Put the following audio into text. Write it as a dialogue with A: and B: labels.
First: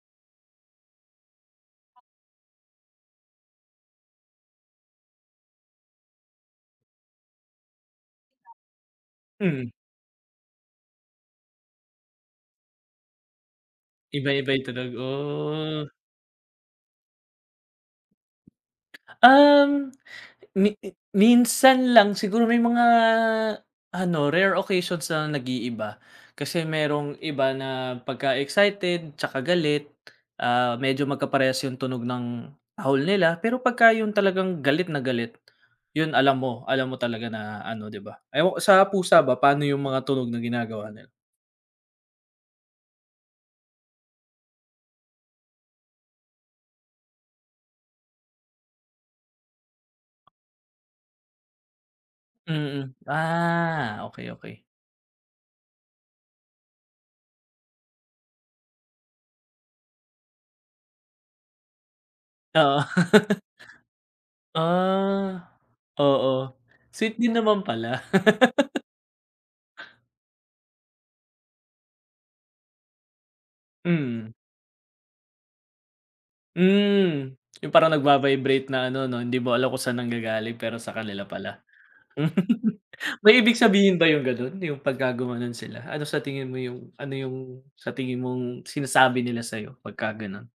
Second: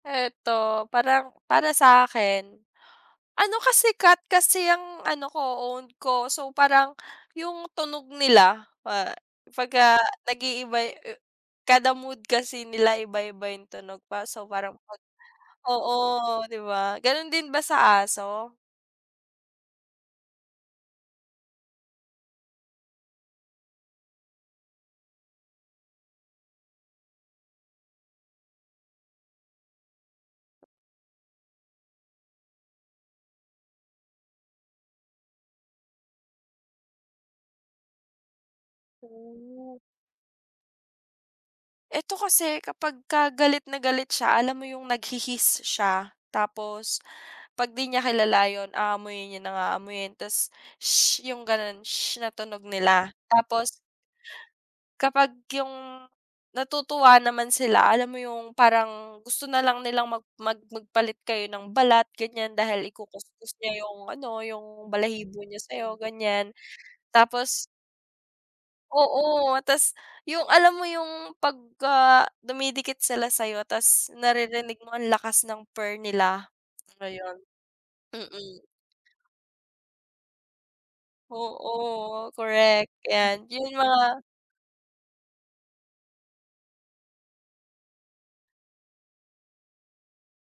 A: Eto parang para sa akin, ano kasi cat kasi ang ano ko own ko, so parang yung tunog nila, ah,
B: Hmm.
A: 'pagka nag-iiba e kada mood kasi nila iba-iba yung tunog pa, so
B: Iba-iba 'yung
A: parang
B: tunog.
A: 'pag
B: Oh.
A: oo, 'di ba? Ganun din ba sa aso?
B: Um, mi minsan lang siguro may mga ano, rare occasions na nag-iiba, kasi merong iba na pagka excited, tsaka galit, ah, medyo magkaparehas yung tunog ng tahol nila, pero 'pagka yun talagang galit na galit, yun alam mo, alam mo talaga na ano, 'di ba? Ewan ko sa pusa ba paano
A: Ooh.
B: yung mga tunog na ginagawa nila?
A: Eto kasi kapagka galit na galit siya, alam mo yung nag-hi-hiss siya, tapos 'pag di niya kilala yun aamuyin niya ng aamuyin, ta's, sshh. 'Yung ganun, sshh, na tunog
B: Mm.
A: nila. Tapos
B: Ah. Okey, okey.
A: kapag yung natutuwa naman sila, alam mo yung parang, gusto na lang nilang mag mag magpalit kayo ng balat ganiyan,
B: Oo.
A: dahil iku-kuskos niya yung ano yung balahibo
B: Ah.
A: niya sa'yo ganiyan,
B: Oo. Sweet din naman
A: tapos
B: pala.
A: Oo, ta's yung alam mo yung pagka dumidikit sila sa'yo, ta's
B: Mm.
A: naririnig mo ang lakas ng purr nila,
B: Hmm,
A: ayon.
B: 'yung parang
A: Mm.
B: nag-va-vibrate na ano 'no, hindi mo alam kung saan nanggagaling pero sa kanila pala.
A: Oo. Correct.
B: May
A: 'Yan,
B: ibig
A: yung
B: sabihin ba
A: mga
B: yung ganon? 'Yung 'pagka gumanon sila, ano sa tingin mo yung ano yung sa tingin mong sinasabi nila sa'yo 'pagka ganon?